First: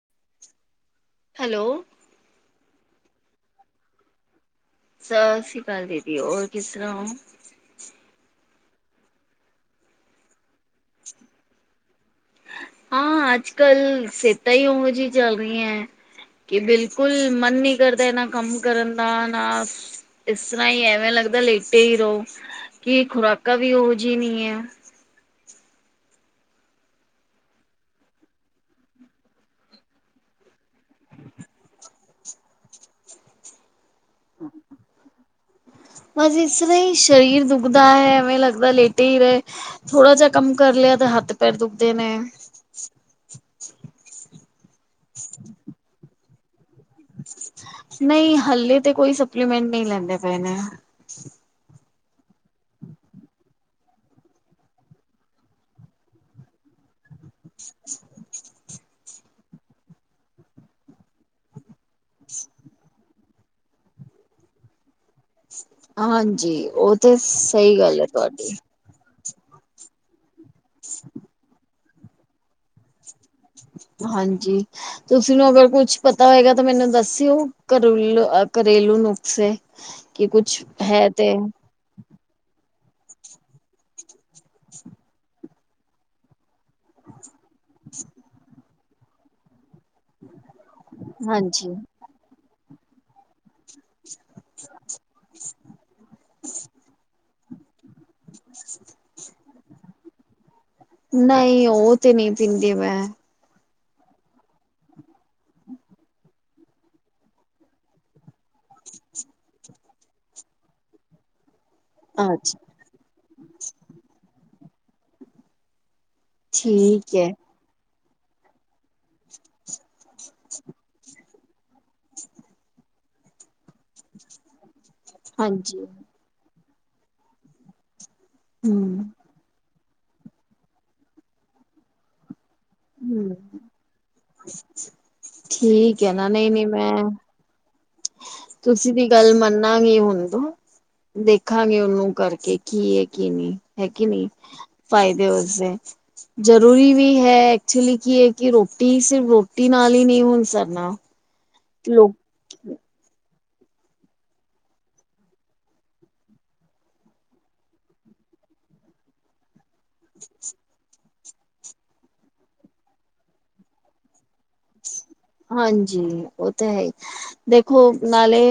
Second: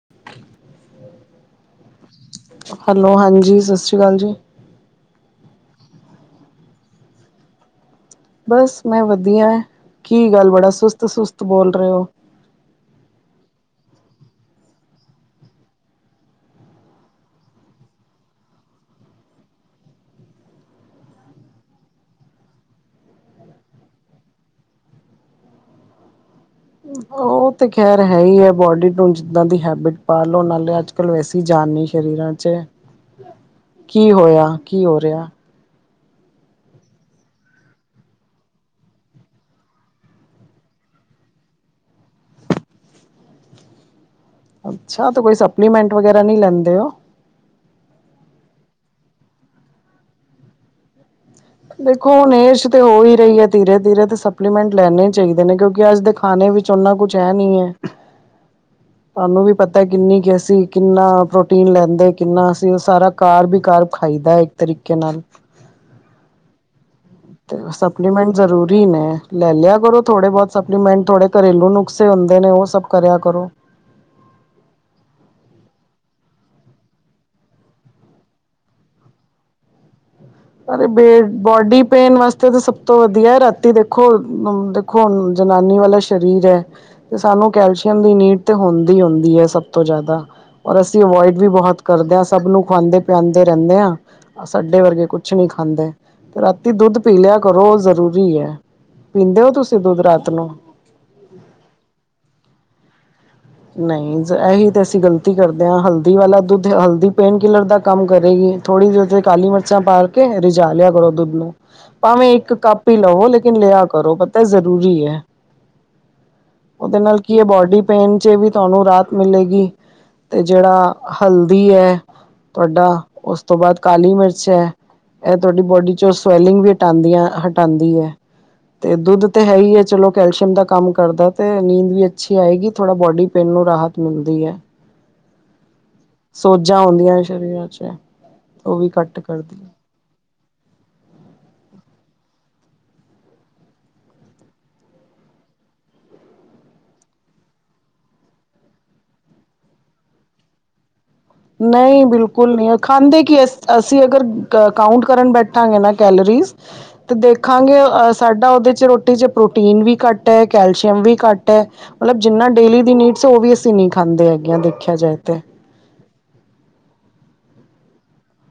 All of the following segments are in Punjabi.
[unintelligible] ਹੈਲੋ। ਹੈਲੋ, ਹਾਂਜੀ, ਸਤਿ ਸ੍ਰੀ ਅਕਾਲ ਜੀ। ਸਤਿ ਸ੍ਰੀ ਅਕਾਲ, ਦੀਦੀ ਹੋਰ ਕਿਸ ਤਰਾਂ ਔਂਂ? ਬਸ, ਮੈਂ ਵਧੀਆ ਐ, ਕੀ ਗੱਲ ਬੜਾ ਸੁਸਤ-ਸੁਸਤ ਬੋਲ ਰੇ ਓ। ਹਾਂ, ਅੱਜ-ਕਲ ਸੇਤਾਂ ਈ ਔਹੋਂ ਜਿ ਚੱਲ ਰੀ ਐਂ। ਕਿ ਬਿਲਕੁਲ ਮਨ ਨੀਂ ਕਰਦਾ, ਐਨਾਂ ਕੰਮ ਕਰਨ ਦਾ। ਨਾ ਇਸ ਰ੍ਹਾਂ ਈ ਐਵੇਂ ਲੱਗਦਾ ਲੇਟੇ ਈ ਰੋ। ਕਿ ਖੁਰਾਕਾਂ ਵੀ ਉਹੋ, ਜਿ ਨੀਂ ਐ। ਓ ਤੇ ਖ਼ੈਰ ਹੈ ਈ ਐ। ਬੋਡੀ ਨੂੰ ਜਿੱਦਾਂ ਦੀ ਹੈਬਿਟ ਪਾ ਲੋ। ਨਾਲੇ ਅੱਜ ਕਲੋ ਏਸੀ ਜਾਨ ਨੀ ਸ਼ਰੀਰਾਂ ਚ। [inaudible] ਕੀ ਹੋਏਆ, ਕੀ ਹੋ ਰੇਆ? ਬਸ ਇਸ ਰ੍ਹਾਂ ਈ ਸ਼ਰੀਰ ਦੁਖਦਾ ਹੈ ਐਵੇਂ ਲਗਦਾ ਲੇਟੇ ਈ ਰਏ ਥੋੜਾ ਜੇਆ ਕੰਮ ਕਰ ਲੇਆ ਤਾਂ ਹਾਥ ਪੈਰ ਦੁਖਦੇ ਨੇ। ਅੱਛਾ ਤੇ ਕੋਈ ਸਪਲੀਮੈਂਟ ਵਗੈਰਾ ਨਈ ਲੈਂਦੇ ਓ? ਨਈ ਹੱਲੇ ਤੇ ਕੋਈ ਸਪਲੀਮੈਂਟ ਨਈ ਲੈਂਦੇ ਪਏ ਨੇ। ਦੇਖੋ ਹੁਣੇ ਏਜ਼ ਤੇ ਹੋ ਈ ਰਈ ਏ ਧੀਰੇ-ਧੀਰੇ ਤੇ ਸਪਲੀਮੈਂਟ ਲੈਣੇ ਚਾਈਦੇ ਨੇ, ਕਿਉਂਕਿ ਆਜ ਦੇ ਖਾਣੇ ਵਿੱ ਚੰਨਾ ਕੁੱਛ ਹੈ ਨੀ ਏ। [inaudible] ਤਾਨੂੰ ਵੀ ਪਤਾ ਏ ਕਿੰਨੀ ਕਿ ਅਸੀਂ ਕਿੰਨਾ ਪ੍ਰੋਟੀਨ ਲੈਂਦੇ, ਕਿੰਨਾ ਅਸੀਂ ਉਹ ਸਾਰਾ ਕਾਰ ਬਿਕਾਰ ਖਾਈ ਦਾ ਏ। ਤਰੀਕੇ ਨਾਲ। ਹਾਂਜੀ ਉਹ ਤੇ ਸਈ ਗੱਲ ਏ ਤੁਆਡੀ। ਪ੍ਰੀ ਮੈਂ ਲੈ ਲੇਆ ਕਰੋ ਥੋੜੇ ਬੋਹਤ ਸਪਲੀਮੈਂਟ ਥੋੜੇ ਕਰੇਲੂ ਨੁਕਸੇ ਹੁੰਦੇ ਨੇ ਉਹ ਸਭ ਕਰੇਆ ਕਰੋ। ਹਾਂਜੀ। ਤੁਸੀਂ ਨੂੰ ਅਗਰ ਕੁੱਛ ਪਤਾ ਹੋਏਗਾ ਤੇ ਮੈਨੂੰ ਦੱਸਿਓ, ਕਰੂਲ ਅ ਕਰੇਲੂ ਨੁਕਸੇ। ਕਿ ਕੁਛ ਅਰੇ ਹੈ ਬੇ ਤੇ ਬੋਡੀ ਪੇਨ ਵਾਸਤੇ ਤਾਂ ਸਬ ਤੋਂ ਵਧੀਆ ਏ ਰਾਤੀ ਦੇਖੋ, ਮ ਦੇਖੋ ਹੁਣ ਜਨਾਨੀ ਵਾਲਾ ਸ਼ਰੀਰ ਐ ਤੇ ਸਾਨੂੰ ਕੈਲਸ਼ੀਅਮ ਦੀ ਨੀਡ ਤੇ ਹੁੰਦੀ-ਹੁੰਦੀ ਐ ਸਭ ਤੋਂ ਜਾਏਦਾ। ਔਰ ਅਸੀਂ ਅਵੋਇਡ ਵੀ ਹਾਂਜੀ, ਬੋਹਤ ਕਰਦੇ ਆਂ, ਸਭ ਨੂੰ ਖਵਾਂਦੇ ਪਿਆਂਦੇ ਰੈਨੇ ਆਂ, ਸਾਡੇ ਵਰਗੇ ਕੁ ਨੀ ਖਾਂਦੇ ਤੇ ਰਾਤੀ ਦੁੱਧ ਪੀ ਲੇਆ ਕਰੋ ਉਹ ਜ਼ਰੂਰੀ ਏ। ਪੀਂਦੇ ਓ ਤੁਸੀਂ ਦੁੱਧ ਰਾਤ ਨੂੰ? ਨਈ ਉਹ ਤੇ ਨਈ ਪੀਂਦੀ ਮੈਂ। ਨਈ ਜ਼ ਐਹੀ ਤੇ ਅਸੀਂ ਗ਼ਲਤੀ ਕਰਦੇ ਆਂ, ਹਲਦੀ ਵਾਲਾ ਦੁੱਧ, ਹਲਦੀ ਪੇਨ ਕਿਲਰ ਦਾ ਕੰਮ ਕਰੇਗੀ। ਥੋੜੀ ਦੇਰ ਉ ਤੇ ਕਾਲੀ ਮਰਚਾਂ ਪਾਲ ਕੇ ਰੀਝਾ ਲੇਆ ਕਰੋ ਦੁੱਧ ਨੂੰ, ਭਾਵੇਂ ਇੱਕ ਅੱਛਾ ਕੱ ਪ ਈ ਲੋ ਲੇਕਿਨ ਲੇਆ ਕਰੋ, ਪਤਾ ਜ਼ਰੂਰੀ ਯੈ। ਓਹਦੇ ਠੀਕ ਨਾਲ ਹੈ, ਕੀ ਏ, ਬੋਡੀ ਪੇਨ ਚ ਵੀ ਤਾਨੂੰ ਰਾਹਤ ਮਿਲੇਗੀ। ਤੇ ਜੇਹੜਾ ਹਲਦੀ ਐ ਤੁਆਡਾ ਉਸ ਤੋਂ ਬਾਅਦ ਕਾਲੀ ਮਿਰਚ ਐ। ਏਹ ਤੁਆਡੀ ਹਾਂਜੀ ਬੋਡੀ ਚੋਂ ਸਵੈਲਿੰਗ ਵੀ ਹਟਾਂਦੀਆਂ ਹਟਾਂਦੀ ਏ। ਤੇ ਹੂੰ, ਦੁੱਧ ਤੇ ਹੈ ਈ ਏ ਚਲੋ ਕੈਲਸ਼ੀਅਮ ਦਾ ਕਾਮ ਕਰਦਾ ਤੇ ਨੀਂਦ ਵੀ ਅੱਛੀ ਆਏਗੀ ਥੋੜਾ ਬੋਡੀ ਹੂੰ ਪੇਨ ਨੂੰ ਰਾਹਤ ਮਿਲਦੀ ਐ। ਠੀਕ ਹੈ ਨਾ ਨਹੀਂ-ਨਹੀਂ ਸੋਜਾਂ ਮੈਂ ਆਉਂਦੀਆਂ ਨੇ ਸਰੀਰਾਂ ਚ ਏਹ। ਤੁਸੀਂ ਵੀ ਗਾਲ ਮੰਣਨਾਗੇ ਹੁਣ ਦੂ। ਦੇਖਾਂਗੇ ਓਹਨੂੰ ਕਰਕੇ ਕੀ ਐ ਕੀ ਨੀ, ਹੈ ਕਿ ਨਈ? ਫ਼ਾਏਦੇ ਉਸਦੇ। ਜਰੂਰੀ ਵੀ ਹੈ ਐਕਚੁਲੀ ਕੀ ਏ ਕਿ ਰੋਟੀ ਹੀ ਸਿਰਫ ਰੋਟੀ ਨਾਲ ਈ ਨਈ ਹੁਣ ਸਰਨਾ। ਨਈ ਲੋਕ ਬਿਲ ਕੁਲ ਨੀ, ਖਾਂਦੇ ਕੀ ਅਸ ਅਸੀਂ ਅਗਰ ਕ ਕਾਉਂਟ ਕਰਨ ਬੈਠਾਂਗੇ ਨਾ ਕੈਲਰੀਜ਼ ਤੇ ਦੇਖਾਂਗੇ ਅ ਸਾਡਾ ਓਹਦੇ ਚ ਰੋਟੀ ਚ ਪ੍ਰੋਟੀਨ ਵੀ ਕਾਟ ਏ, ਕੈਲਸ਼ੀਅਮ ਵੀ ਕਾ ਟ ਹੈ ਮਤਲੱਬ ਜਿੰਨਾ ਡੇਲੀ ਦੀ ਨੀਡਸ ਏ ਉਹ ਵੀ ਅਸੀਂ ਨਈ ਖਾਂਦੇ ਹੈਗੇ ਆਂ ਦੇਖੇਆ ਜਾਏ ਤੇ। ਹਾਂਜੀ ਉਹ ਤੇ ਹੈ ਈ, ਦੇਖੋ ਨਾਲੇ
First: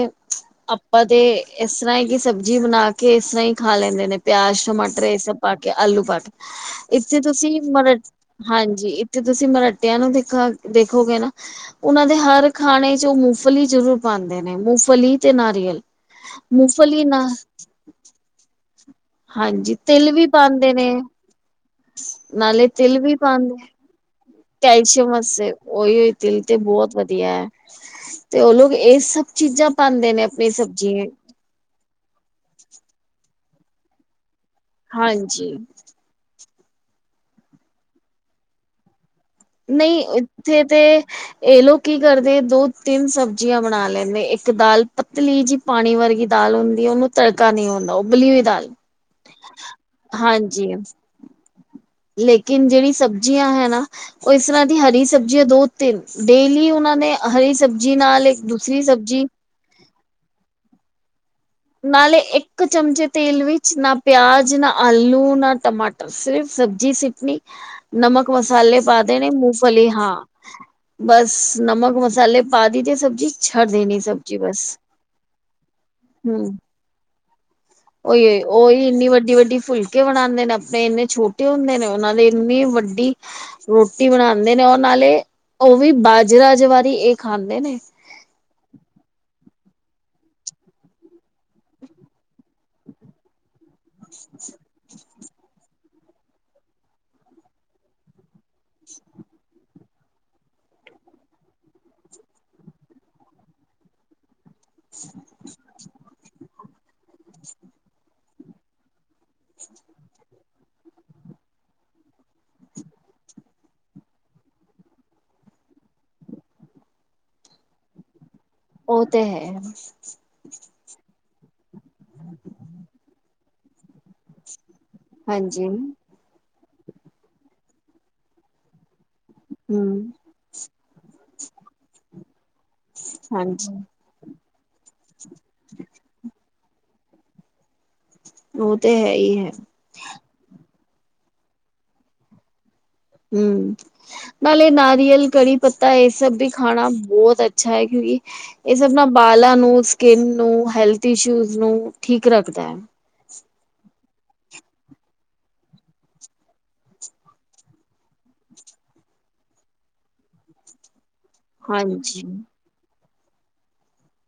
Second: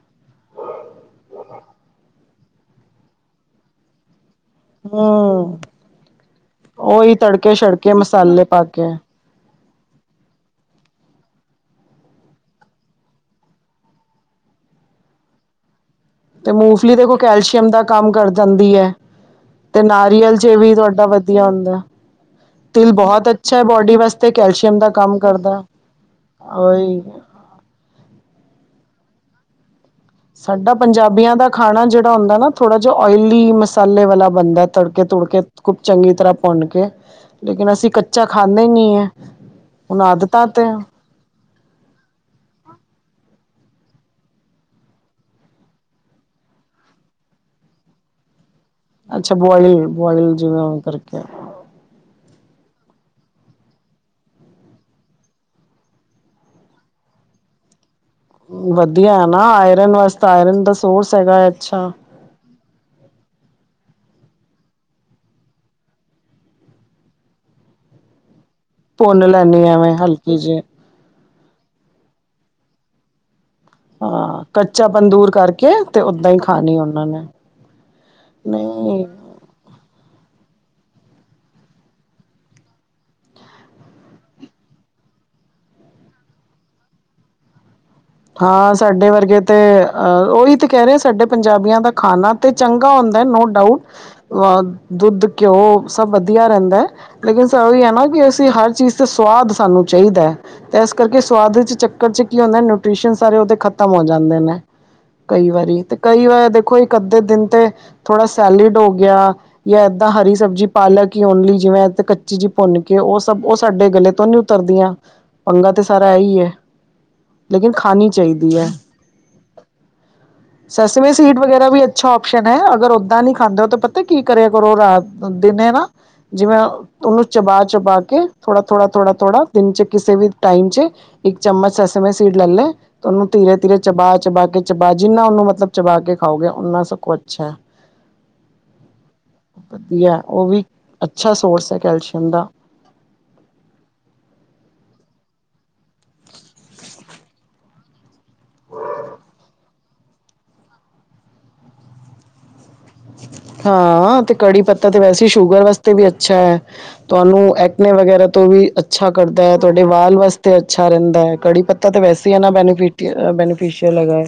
ਅਪਾਂ ਤੇ ਏਸ ਰ੍ਹਾਂ ਹੀ ਕਿ ਸਬਜ਼ੀ ਬਣਾ ਕੇ ਏਸ ਰ੍ਹਾਂ ਹੀ ਖਾ ਲੈਂਦੇ ਨੇ ਪੇਆਜ ਟਮਾਟਰ ਏਹ ਸਭ ਪਾ ਹਮ ਕੇ, ਆਲੂ ਪਾ ਕੇ ਉਹੀ ਏਥੇ ਤੜਕੇ ਤੁਸੀਂ ਛੜਕੇ ਮਨਡ ਮਸਾਲੇ ਪਾ ਕੇ ਹਾਂਜੀ ਤੇ ਤੁਸੀਂ ਮਰਟੇਆਂ ਨੂੰ ਦਿਖਾ, ਦੇਖੋਗੇ ਨਾ ਓਹਨਾਂ ਦੇ ਹਰ ਖਾਣੇ ਚ ਉਹ ਮੂਫਲੀ ਜ਼ਰੂਰ ਪਾਂਦੇ ਨੇ, ਮੂਫਲੀ ਤੇ ਨਾਰੀਅਲ। 'ਤੇ ਮੂੰਗਫਲੀ ਦੇਖੋ ਕੈਲਸ਼ੀਅਮ ਦਾ ਕੰਮ ਕਰ ਜਾਂਦੀ ਐ ਹਾਂਜੀ 'ਤੇ ਤਿਲ ਨਾਰੀਅਲ ਜੇ ਪਾਉਂਦੇ ਵੀ ਨੇ ਤੁਹਾਡਾ ਬ ਜਾਂਦੈ। ਨਾਲੇ ਤਿਲ ਵੀ ਪਾਣ ਨੂੰ ਓਡੀ ਵਾਸਤੇ ਦਾ ਕੈਲਸ਼ੀਅਮ ਕੰਮ ਵਸੇ ਕਰਦਾ ਉਈ-ਉਈ ਤਿਲ 'ਤੇ ਬੋਤ ਉਹੀ ਵਧੀਆ ਐ। 'ਤੇ ਓ ਲੋਕ ਏ ਸਭ ਚੀਜ਼ਾਂ ਪਾਂਦੇ ਨੇ। ਆਪਣੀ ਸਾਡਾ ਸਬਜ਼ੀ ਪੰਜਾਬੀਆਂ ਦਾ ਖਾਣਾ ਜਿਹੜਾ ਹੁੰਦਾ ਨਾ ਥੋੜਾ ਜਾ ਓਇਲੀ, ਮਸਾਲੇ ਵਾਲਾ ਬਣਦੈ। ਤੜਕੇ ਤੁੜਕੇ ਹਾਂਜੀ ਕੁ ਚੰਗੀ ਤਰਾਂ ਭੁੰਨ ਕੇ, ਲੇਕਿਨ ਅਸੀਂ ਕੱਚਾ ਖਾਂਨੇ ਈ ਨੀ ਐ। ਨਈ ਇੱਥੇ 'ਤੇ ਏ ਲੋਕ ਕੀ ਕਰਦੇ ਦੋ-ਤਿੰਨ ਸਬਜ਼ੀਆਂ ਬਣਾ ਲੈਂਨੇ ਇੱਕ ਦਾਲ ਪ ਤਲੀ ਜੀ ਪਾਣੀ ਵਰਗੀ ਦਾਲ ਹੁੰਦੀ ਉਨੂੰ ਤੜਕਾ ਨੀ ਹੁੰਦਾ ਉਬਲੀ ਹੋਈ ਦਾਲ। ਅੱਛਾ ਬੋਆਇਲੀ-ਬੋਆਇਲੀ ਹਾਂਜੀ ਜਿਵੇਂ ਕਰਕੇ। ਲੇਕਿਨ ਜਿਹੜੀ ਸਬਜ਼ੀਆਂ ਹੈ ਨਾ ਓ ਇਸ ਤਰਾਂ ਦੀ ਹਰੀ ਸਬਜ਼ੀਆ ਦੋ-ਤਿੰਨ ਡੇਲੀ ਉਨਾਂ ਨੇ ਹਰੀ ਸਬਜ਼ੀ ਨਾਲ ਦੂਸਰੀ ਵਧੀਆ ਸਬਜ਼ੀ ਐ ਨਾ ਆਇਰਨ ਵਾਸਤੇ, ਆਇਰਨ ਦਾ ਸੋਰਸ ਹੈਗਾ। ਅੱਛਾ ਨਾਲੇ ਇੱ ਕ ਚਮਚੇ ਤੇਲ ਵਿੱਚ ਨਾ ਪਿਆਜ, ਨਾ ਆਲੂ, ਨਾ ਟਮਾਟਰ ਸਿਰਫ਼ ਸਬਜ਼ੀ ਸਿਟਣੀ ਨਮਕ, ਮਸਾਲੇ ਪਾ ਦੇਣੇ ਭੁੰਨ ਲੈਂਦੀ ਮੂੰਗਫਲੀ ਐਵੇਂ ਹਾਂ। ਹਲਕੀ ਜਿਹੀ ਬਸ ਨਮਕ, ਮਸਾਲੇ ਪਾ ਦੀ 'ਤੇ ਸਬਜ਼ੀ ਛੱਡ ਦੇਣੀ ਸਬਜ਼ੀ ਹਾਂ ਬਸ ਕੱਚਾਪਣ ਦੂਰ ਕਰਕੇ 'ਤੇ ਉਦਾਂ ਈ ਖਾਣੀ ਉਨਾਂ ਨੇ। ਉਈ-ਉਈ ਉਹੀ ਨਹੀਂ ਇੰਨੀ ਵੱਡੀ-ਵੱਡੀ ਫੁਲ ਕੇ ਬਣਾਂਦੇ ਨੇ ਆਪਣੇ ਇੰਨੇ ਛੋਟੇ ਹੁੰਦੇ ਨੇ ਉਨਾਂ ਦੇ ਇੰਨੀ ਵੱਡੀ ਰੋਟੀ ਬਣਾਂਦੇ ਨੇ ਔਰ ਨਾਲੇ ਓ ਵੀ ਬਾਜਰਾ ਜਵਾਰੀ ਏ ਖਾਂਦੇ ਨੇ। ਹਾਂ ਸਾਡੇ ਵਰਗੇ 'ਤੇ ਅ ਉਈ 'ਤੇ ਕੈ ਰੇਆ ਸਾਡੇ ਪੰਜਾਬੀਆਂ ਦਾ ਖਾਨਾ 'ਤੇ ਚੰਗਾ ਹੁੰਦਾ ਨੋ ਡਾਊਟ ਅ ਦੁੱਧ, ਘਿਓ ਸਭ ਵਧੀਆ ਰਹਿੰਦਾ ਐ। ਲੇਕਿਨ ਸ ਵੀ ਐ ਨਾ ਕਿ ਅਸੀਂ ਹਰ ਚੀਜ਼ 'ਤੇ ਸਵਾਦ ਸਾਨੂੰ ਚਾਈਦੈ।। 'ਤੇ ਇਸ ਕਰਕੇ ਸੁਆਦ ਵਿਚ ਚੱਕਰ 'ਚ ਕੀ ਹੁੰਨਾ ਨਿਊ ਟਰੇਸ਼ਨ ਸਾਰੇ ਉਦੇ ਖ਼ਤਮ ਹੋ ਜਾਂਦੇ ਨੇ, ਕਈ ਵਾਰੀ 'ਤੇ ਕਈ ਵਾਰ ਦੇਖੋ ਇੱਕ, ਅੱਧੇ ਦਿਨ 'ਤੇ ਥੋੜਾ ਸੈਲਿਡ ਹੋ ਗਿਆ ਜਾਂ ਏਦਾਂ ਹਰੀ ਸਬਜ਼ੀ ਪਾਲਕ ਈ ਓਨਲੀ ਜਿਵੇਂ ਐਤ ਕੱਚੀ ਜੀ ਭੁੰਨ ਕੇ ਓ ਸਭ ਓ ਸਾਡੇ ਗਲੇ ਤੋਂ ਨੀ ਉ ਤਰਦੀਆਂ ਪੰਗਾ 'ਤੇ ਸਾਰਾ ਐਈ ਐ। ਲੇਕਿਨ ਖਾਨੀ ਚਾਈਦੀ ਐ। ਓ 'ਤੇ ਹੈ। ਸਸਵੇਂ ਸੀਟ ਵਗੈਰਾ ਵੀ ਅੱਛਾ ਓਪਸ਼ਨ ਐ ਅਗਰ ਉਦਾਂ ਨੀ ਖਾਂਦੇ ਓ ਤਾਂ ਪਤਾ ਕੀ ਕਰਿਆ ਕਰੋ ਰਾ ਹਾਂਜੀ ਦਿੰਨੇ ਨਾ ਹੂੰ, ਜਿਵੇਂ ਉਨੂੰ ਚਬਾ-ਚਬਾ ਕੇ ਥੋੜਾ-ਥੋੜਾ-ਥੋੜਾ-ਥੋੜਾ ਦਿਨ 'ਚ ਕਿਸੇ ਵੀ ਟਾਈਮ 'ਚ ਇੱਕ ਚਮਚ ਐਸੇ ਮੇਂ ਸੀਡ ਲੈ ਲੈਂ 'ਤੇ ਉਨੂੰ ਹਾਂਜੀ ਤੀਰੇ-ਤੀਰੇ ਚਬਾ-ਚਬਾ ਕੇ ਚਬਾ ਜਿੰਨਾ ਉਨੂੰ ਮਤਲਬ ਚਬਾ ਕੇ ਖਾਓਗੇ ਉਨਾਂ ਸਕੋ ਅੱਛਾ ਐ। ਓ 'ਤੇ ਹੈ ਈ ਹੈ। ਵਧੀਆ ਓ ਵੀ ਅੱਛਾ ਸੋਰਸ ਐ ਕੈਲਸ਼ੀਅਮ ਦਾ। ਹੂੰ ਨਾਲੇ ਨਾਰੀਅਲ, ਕੜੀ ਪੱਤਾ ਏ ਸਭ ਵੀ ਖਾਣਾ ਬੋਤ ਅ ਛਾ ਏ ਕਿਉਂਕਿ ਏ ਸਭ ਨਾ ਬਾਲਾਂ ਨੂੰ ਸ ਕਿੰਨ ਨੂੰ, ਹੈਲਥ ਇਸ਼ੂਜ਼ ਨੂੰ ਠੀਕ ਰੱਖਦਾ ਐ। ਹਾਂ 'ਤੇ ਕੜੀ ਪੱਤਾ 'ਤੇ ਵੈਸੇ ਈ ਸ਼ੂਗਰ ਵਾਸਤੇ ਵੀ ਅੱਛਾ ਐ। ਤੁਹਾਨੂੰ ਐਟਨੇ ਵਗੈਰਾ ਤੋਂ ਵੀ ਅੱਛਾ ਕਰਦਾ ਐ, ਤੁਹਾਡੇ ਵਾਲ ਵਾਸਤੇ ਅੱਛਾ ਰਹਿੰਦਾ ਐ। ਕੜੀ ਪੱਤਾ 'ਤੇ ਵੈਸੇ ਈ ਐਨਾ ਹਾਂਜੀ-ਹਾਂਜੀ, ਬੈਨੀਫਿਟ, ਬੈਨੀਫਿਸ਼ੀਅਲ ਹੈਗਾ।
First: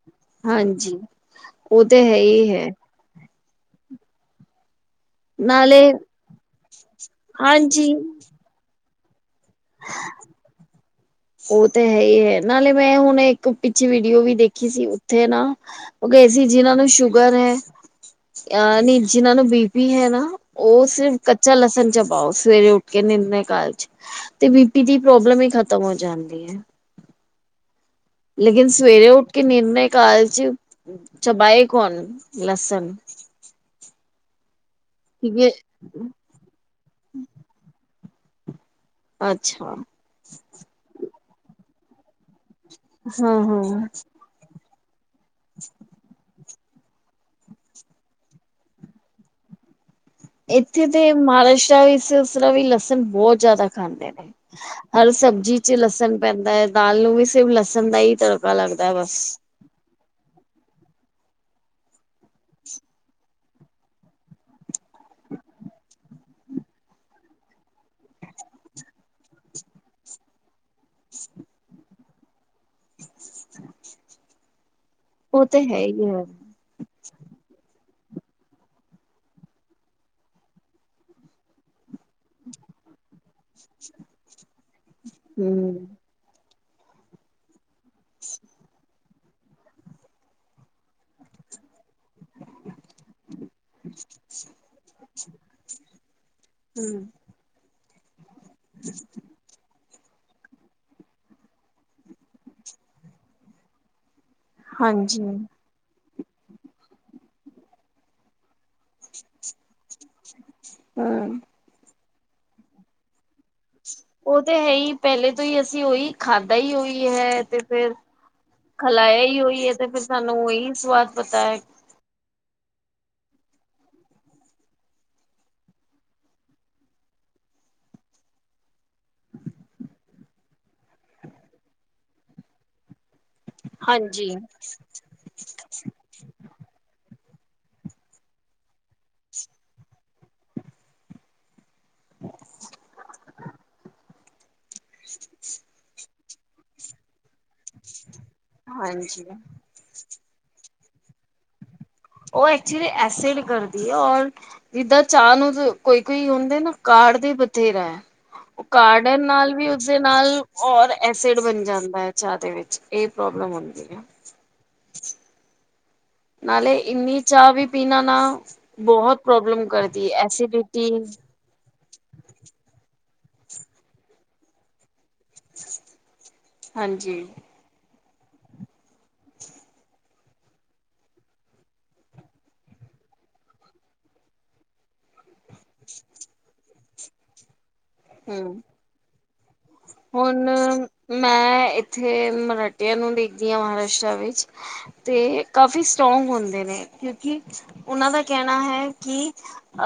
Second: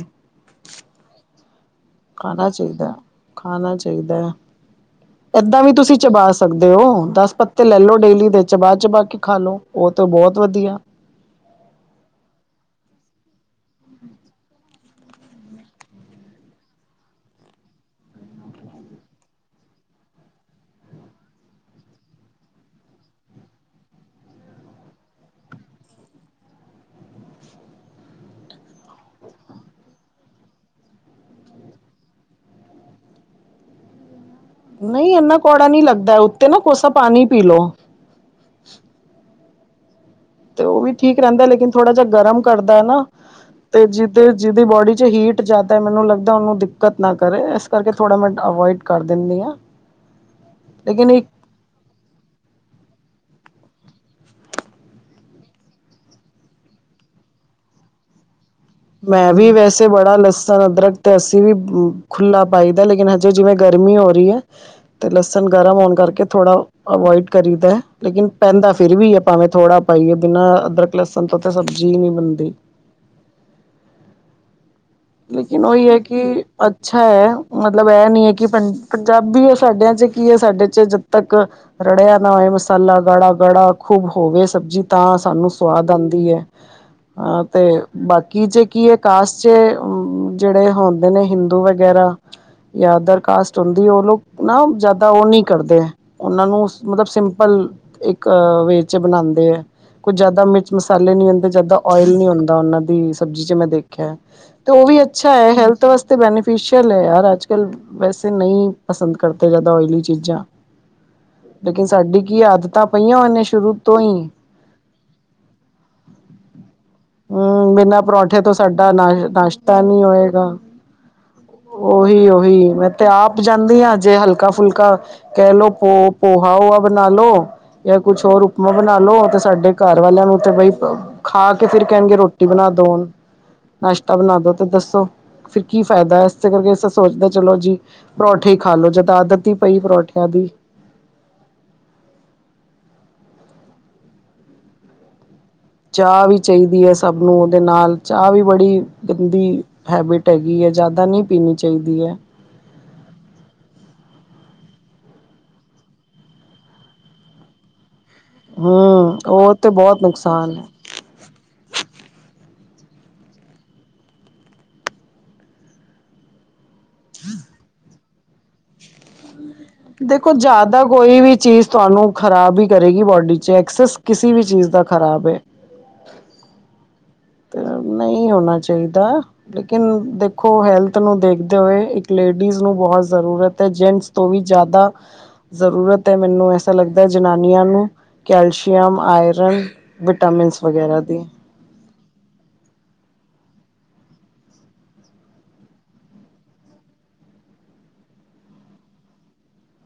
ਹਾਂਜੀ ਉਹ ਤੇ ਹੈ ਹੀ ਖਾਣਾ ਹੈ। ਚਾਹੀਦਾ ਖਾਣਾ ਚਾਹੀਦਾ। ਏਦਾਂ ਵੀ ਨਾਲੇ ਤੁਸੀਂ ਚਬਾ ਸਕਦੇ ਓ ਦਸ ਪੱਤੇ ਲੈ ਹਾਂਜੀ ਲੋ ਡੇਲੀ ਦੇ ਚਬਾ-ਚਬਾ ਕੇ ਖਾ ਲੋ। ਉਹ ਤੋ ਬਹੁਤ ਵਧੀਆ। ਉਹ ਤੇ ਹੈ ਹੀ ਹੈ ਨਾਲੇ ਮੈਂ ਹੁਣ ਇੱਕ ਪਿੱਛੇ ਵੀਡੀਓ ਵੀ ਦੇਖੀ ਸੀ ਉੱਥੇ ਨਾ ਉਹ ਗਏ ਸੀ ਜਿਨਾਂ ਨੂੰ ਸ਼ੂਗਰ ਹੈ ਅ ਨੀ ਜਿਨਾਂ ਨੂੰ ਬੀ ਪੀ ਹੈ ਨਾ ਉਹ ਸਿਰਫ ਕੱਚਾ ਲਸਣ ਚਬਾਓ ਸਵੇਰੇ ਉੱਠ ਕੇ ਨਿਰਨੇ ਕਾਲਜੇ। ਤੇ ਬੀ ਪੀ ਦੀ ਪ੍ਰੋਬਲਮ ਹੀ ਖਤਮ ਹੋ ਜਾਂਦੀ ਏ। ਲੇਕਿਨ ਸਵੇਰੇ ਉੱਠ ਕੇ ਨਿਰਨੈ ਕਾਲਜੇ, ਚਬਾਏ ਕੌਣ, ਲਸਨ। ਨਹੀਂ ਇੰਨਾ ਕੌੜਾ ਨੀ ਲੱਗਦਾ ਉੱਤੇ ਨਾ ਕੋਸਾ ਪਾਣੀ ਪੀ ਲੋ। ਅੱਛਾ। ਤੇ ਉਹ ਵੀ ਠੀਕ ਰਹਿੰਦਾ ਲੇਕਿਨ ਥੋੜਾ ਜਿਹਾ ਗਰਮ ਕਰਦਾ ਏ ਨਾ ਹਾਂ ਤੇ ਹਾਂ ਜ ਤੇ ਜਿਹਦੀ ਬੋਡੀ 'ਚ ਹੀਟ ਜਿਆਦਾ ਏ ਮੈਨੂੰ ਲੱਗਦਾ ਉਹਨੂੰ ਦਿ ਦਿੱਕਤ ਨਾ ਕਰੇ ਇਸ ਕਰਕੇ ਥੋੜ੍ਹਾ ਮੈਂ ਅਵੋਇਡ ਕਰ ਦਿੰਨੀ ਆ। ਇੱਥੇ ਤੇ ਮਹਾਰਾਸ਼ਟਰ ਵੀ ਸਸ ਵੀ ਲਸਨ ਬਹੁਤ ਜ਼ਿਆਦਾ ਖਾਂਦੇ ਨੇ। ਹਰ ਸਬਜ਼ੀ 'ਚ ਲਸਨ ਪੈਂਦਾ ਹੈ ਦਾਲ ਨੂੰ ਵੀ ਸਿਰਫ ਲਸਨ ਦਾ ਹੀ ਤੜਕਾ ਲੱਗਦਾ। ਹੈ ਬਸ। ਮੈਂ ਵੀ ਵੈਸ ਸੇ ਬੜਾ ਲਸਨ, ਅਦਰਕ ਤੇ ਅੱਸੀ ਵੀ ਖੁੱਲਾ ਪਾਈਦਾ ਲੇਕਿਨ ਹਜੇ ਜਿਵੇਂ ਗਰਮੀ ਹੋ ਰਹੀ ਏ ਤੇ ਲਸਨ ਗਰਮ ਹੋਣ ਕਰਕੇ ਥੋੜ੍ਹਾ ਅਵੋਇਡ ਕਰੀਦਾ ਲੇਕਿਨ ਪੈਂਦਾ ਫਿਰ ਵੀ ਹੈ ਭਾਵੇਂ ਥੋੜਾ ਪਾਈਏ ਬਿਨਾ ਅਦਰਕ ਲਸਨ ਤੋਂ ਤੇ ਸਬਜ਼ੀ ਹੀ ਨੀ ਬਨਦੀ। ਉਹ ਤੇ ਲੇਕਿਨ ਉਹੀ ਹੈ ਹੀ ਕਿ ਅ ਅੱਛਾ ਹੈ ਮਤਲਬ ਐ ਨੀ ਹੈ ਕਿ ਪੰਜ ਪੰਜਾਬੀ ਹੈ ਸਾਡਿਆਂ ਚ ਕੀ ਹੈ ਸਾਡੇ ਚ ਜਦ ਤੱਕ ਰੜਿਆ ਨਾ ਹੋਏ ਮਸਾਲਾ ਗਾੜਾ-ਗਾੜਾ ਖੂਬ ਹੋਵੇ ਸਬਜ਼ੀ ਤਾਂ ਸਾਨੂੰ ਹੂੰ। ਸਵਾਦ ਆਂਦੀ ਐ। ਹਾਂ ਤੇ, ਬਾਕੀ ਚੇ ਕੀ ਹੈ ਕਾਸਟ ਚ ਹੂੰ ਜਿਹੜੇ ਹੁੰਦੇ ਨੇ ਹਿੰਦੂ ਵਗੈਰਾ ਯਾ ਅਦਰ ਕਾਸਟ ਚੁੰਦੀ ਉਹਨੂੰ, ਨਾ ਜਿਆਦਾ ਉਹ ਨੀ ਕਰਦੇ, ਉਹਨਾ ਨੂੰ ਮਤਲਬ ਹੂੰ ਸਿੰਪਲ ਇੱਕ ਵੇ 'ਚ ਬਣਾਂਦੇ ਏ। ਕੁਝ ਜਿਆਦਾ ਮਿਰਚ ਮਸਾਲੇ ਨੀ ਹੁੰਦੇ ਜਿਆਦਾ ਓਇਲ ਨੀ ਹੁੰਦਾ ਉਹਨਾ ਦੀ ਸਬਜ਼ੀ 'ਚ ਮੈਂ ਦੇਖਿਆ। ਨਹੀ ਤੇ ਉਹ ਵੀ ਹਾਂਜੀ ਅੱਛਾ ਹੈ ਹੈਲਥ ਵਾਸਤੇ ਬੈਨੀਫਿਸ਼ੀਅਲ ਹੈ ਯਾਰ ਅੱਜਕੱਲ੍ਹ ਵੈਸੇ ਨਹੀਂ ਪਸੰਦ ਕਰਦੇ ਜ਼ਿਆਦਾ ਓਇਲੀ ਚੀਜ਼ਾਂ। ਹਾਂ ਲੇਕਿਨ ਸਾਡੀ ਕੀ ਆਦਤਾਂ ਪਈਆਂ ਉਹਨੇ ਸ਼ੁਰੂ ਤੋਂ ਹੀ ਉਹ ਤੇ ਹੈ ਹੀ ਪਹਿਲੇ ਤੋਂ ਹੀ ਅਸੀਂ ਉਹੀ ਖਾਧਾ ਈ ਉਹੀ ਹੈ ਤੇ ਫਿਰ ਜਦੋਂ ਸਾਡਾ ਖਲਾਇਆ ਹੀ ਉਹੀ ਹੈ ਨਸ਼ਤਾ ਤੇ ਫਿਰ ਸਾਨੂੰ ਓਹੀ ਸਵਾਦ ਪਤਾ ਓਹੀ-ਓਹੀ ਮੈਂ ਤੇ ਆਪ ਜਾਂਦੀ ਹਾਂ ਜੇ ਹਲਕਾ-ਫੁਲਕਾ ਕਹਿ ਲੋੋ ਪੋ ਪੋਹਾ ਹੋਹਾ ਬਨਾ ਲੋ, ਯਾ ਕੁਛ ਹੋਰ ਬਣਾਲੋ ਤੇ ਸਾਡੇ ਘਰ ਵਾਲਿਆਂ ਨੂੰ ਤੇ ਬਈ ਖਾ ਕੇ ਫਿਰ ਕਹਿਣਗੇ ਰੋਟੀ ਬਣਾ ਦੋ, ਨਾਸ਼ਤਾ ਹਾਂਜੀ। ਬਣਾ ਦੋ। ਸੋ, ਫਿਰ ਕੀ ਫਾਇਦਾ ਇਸੇ ਕਰਕੇ ਅਸੀ ਸੋਚਦੇ ਚਲੋ ਜੀ ਪਰੌਠੇ ਹੀ ਖਾਲੋ ਜਦ ਆਦਤ ਹੀ ਪਈ ਪਰੌਠਿਆਂ ਦੀ [inaudible] [inaudible] ਚਾਹ ਵੀ ਚਾਹੀਦੀ ਹੈ ਸਭ ਨੂੰ ਉਹਦੇ ਨਾਲ ਚਾਹ ਵੀ ਬੜੀ ਹਾਂਜੀ ਗੰਦੀ ਹੈਬਿਟ ਹੈਗੀ ਐ ਜ਼ਾਦਾ ਨੀ ਪੀਨੀ ਚਾਈਦੀ ਐ। ਓ ਐਕਚੁਲੀ ਐਸਿਡ ਕਰਦੀ ਐ ਔਰ ਜਿੱਦਾਂ ਚਾਅ ਨੂੰ ਕੋਈ-ਕੋਈ ਹੁੰਦੇ ਨਾ ਕਾੜਦੀ ਬਥੇਰਾ ਐ। ਹੂੰ, ਕਾੜਨ ਉਹ ਨਾਲ ਵੀ ਤੇ ਉਸਦੇ ਬਹੁਤ ਨਾਲ ਨੁਕਸਾਨ ਹੈ। ਔਰ ਐਸਿਡ ਬਨ ਜਾਂਦਾ ਐ ਚਾਹ ਦੇ ਵਿੱਚ ਏ ਪ੍ਰੋਬਲਮ ਹੁੰਦੀ ਐ। ਨਾਲੇ ਇੰਨੀ ਚਾਹ ਵੀ ਪੀਨਾ ਨਾ ਬੋਤ ਪ੍ਰੋਬਲਮ ਕਰ ਦੇਖੋ ਜਾਦਾ ਕੋਈ ਵੀ ਚੀਜ਼ ਤੁਆਨੂੰ ਖ਼ਰਾਬ ਈ ਕਰੇਗੀ ਬੋਡੀ ਚ ਐਕਸਸ ਕਿਸੀ ਵੀ ਚੀਜ਼ ਦਾ ਖ਼ਰਾਬ ਐ। ਹਾਂਜੀ ਤੇ ਨਈ ਹੋਨਾ ਚਈਦਾ। ਲੇਕਿਨ ਦੇਖੋ ਹੈਲਥ ਨੂੰ ਦੇਖਦੇ ਹੋਏ ਇੱਕ ਲੇਡੀਜ਼ ਨੂੰ ਬੋਤ ਜ਼ਰੂਰਤ ਐ ਜੈਂਟਸ ਤੋਂ ਵੀ ਜਾਦਾ ਜ਼ਰੂਰਤ ਐ ਮੈਨੂੰ ਐਸਾ ਲੱਗਦਾ ਜਨਾਨੀਆਂ ਨੂੰ ਕੈਲਸ਼ੀਅਮ, ਆਇਰਨ ਹੁਨ ਵਿਟਾਮਿਨਸ ਵਗੈਰਾ ਦੀ। ਮੈਂ ਏਥੇ ਮਰਾਠਿਆਂ ਨੂੰ ਦੇਖਦੀ ਆਂ ਮਹਾਰਾਸ਼ਟਰਾ ਵਿੱਚ ਤੇ ਏ ਕਾਫੀ ਸਟਰ੍ਰੋਂਗ ਹੁੰਦੇ ਨੇ ਕਿਓਂਕਿ ਓਨਾਂ ਦਾ ਕੈਨਾ ਐ ਕੀ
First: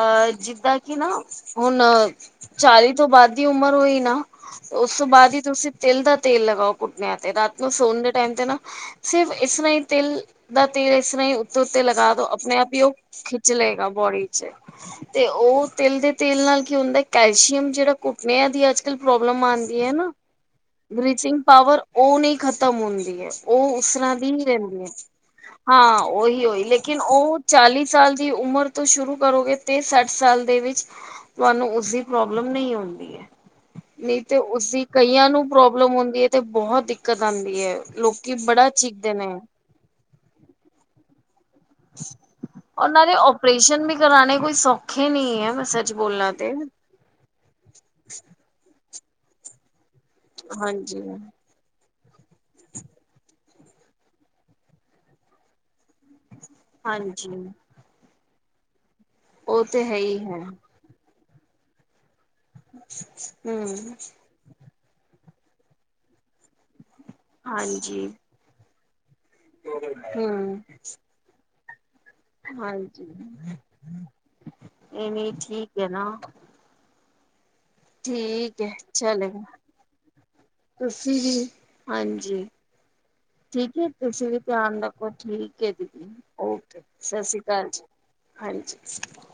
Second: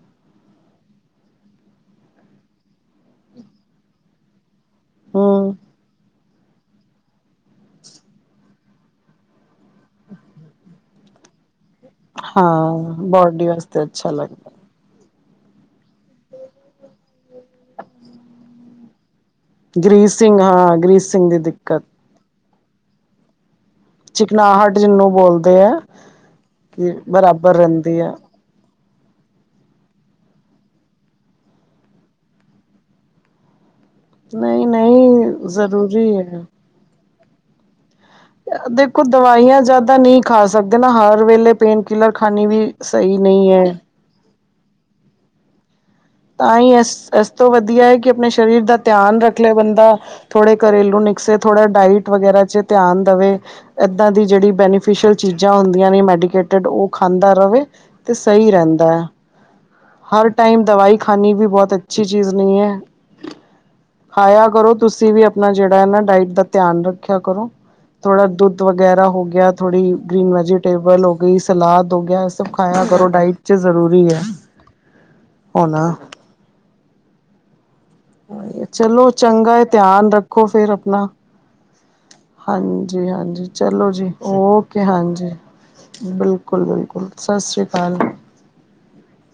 ਅਹ ਜਿੱਦਾਂ ਕੇ ਨਾ ਹੁਨ ਚਾਲੀ ਤੋਂ ਬਾਦ ਦੀ ਉਮਰ ਹੋਈ ਨਾ, ਉਸ ਤੋਂ ਬਾਦ ਈ ਹੂੰ, ਤੁਸੀਂ ਤਿਲ ਦਾ ਤੇਲ ਲਗਾਓ। ਘੁਟਨੇਆ ਤੇ ਰਾਤ ਨੂੰ ਸੋਨ ਦੇ ਟਾਈਮ ਤੇ ਨਾ ਸਿਰਫ ਇਸ ਤਰਾਂ ਈ ਤਿਲ ਦਾ ਤੇਲ ਇਸ ਤਰਾਂ ਈ ਤੋ ਉਤੇ ਲਗਾ ਦੋ ਆਪਨੇ ਹਾਂ ਆਪ ਈ ਓ ਬੋਡੀ ਖਿੱਚ ਵਾਸਤੇ ਲਏਗਾ ਅੱਛਾ ਬੋਡੀ ਚ। ਲੱਗਦਾ। ਤੇ ਓ ਤਿਲ ਦੇ ਤੇਲ ਨਾਲ ਕੀ ਹੁੰਦਾ ਕੈਲਸ਼ੀਅਮ ਜੇੜਾ ਘੁਟਨਿਆਂ ਦੀ ਅੱਜ-ਕਲ ਪ੍ਰੌਬ ਲਮ ਆਂਦੀ ਐ ਨਾ, ਗ੍ਰੀਸਿੰਗ ਹਾਂ ਗ੍ਰੀਸਿੰਗ ਦੀ ਬ੍ਰੀਚਿੰਗ ਦਿੱਕਤ ਪਾਵਰ ਓਨੀ ਖਤਮ ਹੁੰਦੀ ਐ। ਓ ਉਸ ਤਰਾਂ ਦੀ ਈ ਚਿਕਨਾਹਟ ਰੈਂਦੀ ਐ, ਜਿਹਨੂੰ ਬੋਲਦੇ ਹੈ। ਹਾਂ ਓਈ ਹੋਈ ਕਿ ਲੇਕਿਨ ਓ ਬਰਾਬਰ ਚਾਲੀ ਰਹਿੰਦੀ ਹੈ ਸਾਲ ਦੀ ਉਮਰ ਤੋਂ ਸ਼ੁਰੂ ਕਰੋਗੇ ਤੇ ਸੱਠ ਸਾਲ ਦੇ ਵਿਚ ਤੁਆਨੂੰ ਉਸਦੀ ਪ੍ਰੋਬਲਮ ਨਈ ਹੁੰਦੀ ਐ। ਨਈਂ ਤੇ ਨਹੀਂ ਉਸਦੀ ਕਈਆਂ ਨੂੰ ਨਹੀਂ ਪ੍ਰੋਬਲਮ ਜ਼ਰੂਰੀ ਹੁੰਦੀ ਏ ਤੇ ਹੈ ਬੋਤ ਦਿੱਕਤ ਆਂਦੀ ਐ ਲੋਕ ਦੇਖੋ ਦਵਾਈਆਂ ਜਾਦਾ ਨਈਂ ਖਾ ਸਕਦੇ ਨਾ ਹਰ ਵੇਲੇ। ਪੇਨ ਕਿਲਰ ਖਾਨੀ ਵੀ ਸਈ ਨਈਂ ਐ। ਕਰਾਨੇ ਕੋਈ ਸੌਖੇ ਨੀ ਐ ਵੈਸੇ ਤਾਂਈ ਇਸ-ਇਸ ਤੋਂ ਵਦੀਆ ਐ ਕੇ ਆਪਨੇ ਸਰੀਰ ਦਾ ਧਿਆਨ ਰੱਖ ਲਏ ਬੰਦਾ। ਥੋੜੇ ਘਰੇਲੂ ਹਾਂਜੀ ਨੁਕਸੇ ਥੋੜਾ ਡਾਇਟ ਵਗੈਰਾ ਚ ਧਿਆਨ ਦਵੇ। ਏਦਾਂ ਦੀ ਜੇੜੀ ਬੈਨੀਫਿਸ਼ਲ ਚੀਜ਼ਾਂ ਹੁੰਦੀਆਂ ਨੇ ਮੈਡੀਕੇਟ ਓ ਹਾਂਜੀ ਖਾਂਦਾ ਰਵੇ ਤੇ ਸਈ ਰੈਂਦੈ, ਉਹ ਤੇ ਹੈ ਹੀ ਹਰ ਹੈ ਟਾਈਮ ਦਵਾਈ ਖਾਨੀ ਵੀ ਬੋਤ ਅੱਛੀ ਚੀਜ਼ ਨਈਂ ਐ, ਹਮ ਖਾਇਆ ਕਰੋ ਤੁਸੀਂ ਵੀ ਆਪਨਾ ਜੇੜਾ ਐ ਨਾ ਡਾਇਟ ਦਾ ਧਿਆਨ ਰੱਖਿਆ ਕਰੋ, ਹਾਂਜੀ ਥੋੜਾ ਦੁੱਧ ਵਗੈਰਾ ਹੋ ਗੇਆ। ਥੋੜੀ ਗ੍ਰੀਨ ਹਮ ਵੈਜੀਟੇਬਲ ਹੋ ਗਈ ਸਲਾਦ ਹੋ ਗੇਆ। ਹਾਂਜੀ ਏਵੀਂ ਠੀਕ ਐ ਹੋਣਾ ਨਾ। ਓਈ ਠੀਕ ਐ, ਹੈ ਚਲੋ ਚਲੇਗਾ ਚੰਗਾ ਏ ਧਿਆਨ ਰੱਖੋ ਫੇਰ ਆਪਨਾ। ਤੁਸੀਂ ਵੀ ਹਾਂਜੀ। ਹਾਂਜੀ-ਹਾਂਜੀ ਠੀਕ ਹੈ ਚਲੋ ਜੀ ਤੁਸੀਂ ਵੀ ਧਿਆਨ ਓਕੇ ਰੱਖੋ ਹਾਂਜੀ, ਠੀਕ ਹੈ ਦੀਦੀ ਓਕੇ ਬਿਲਕੁਲ-ਬਿਲ ਕੁਲ ਸਤਿ ਸ਼੍ਰੀ ਸਸ ਰੀ ਅਕਾਲ ਜੀ ਕਾਲ। ਹਾਂਜੀ।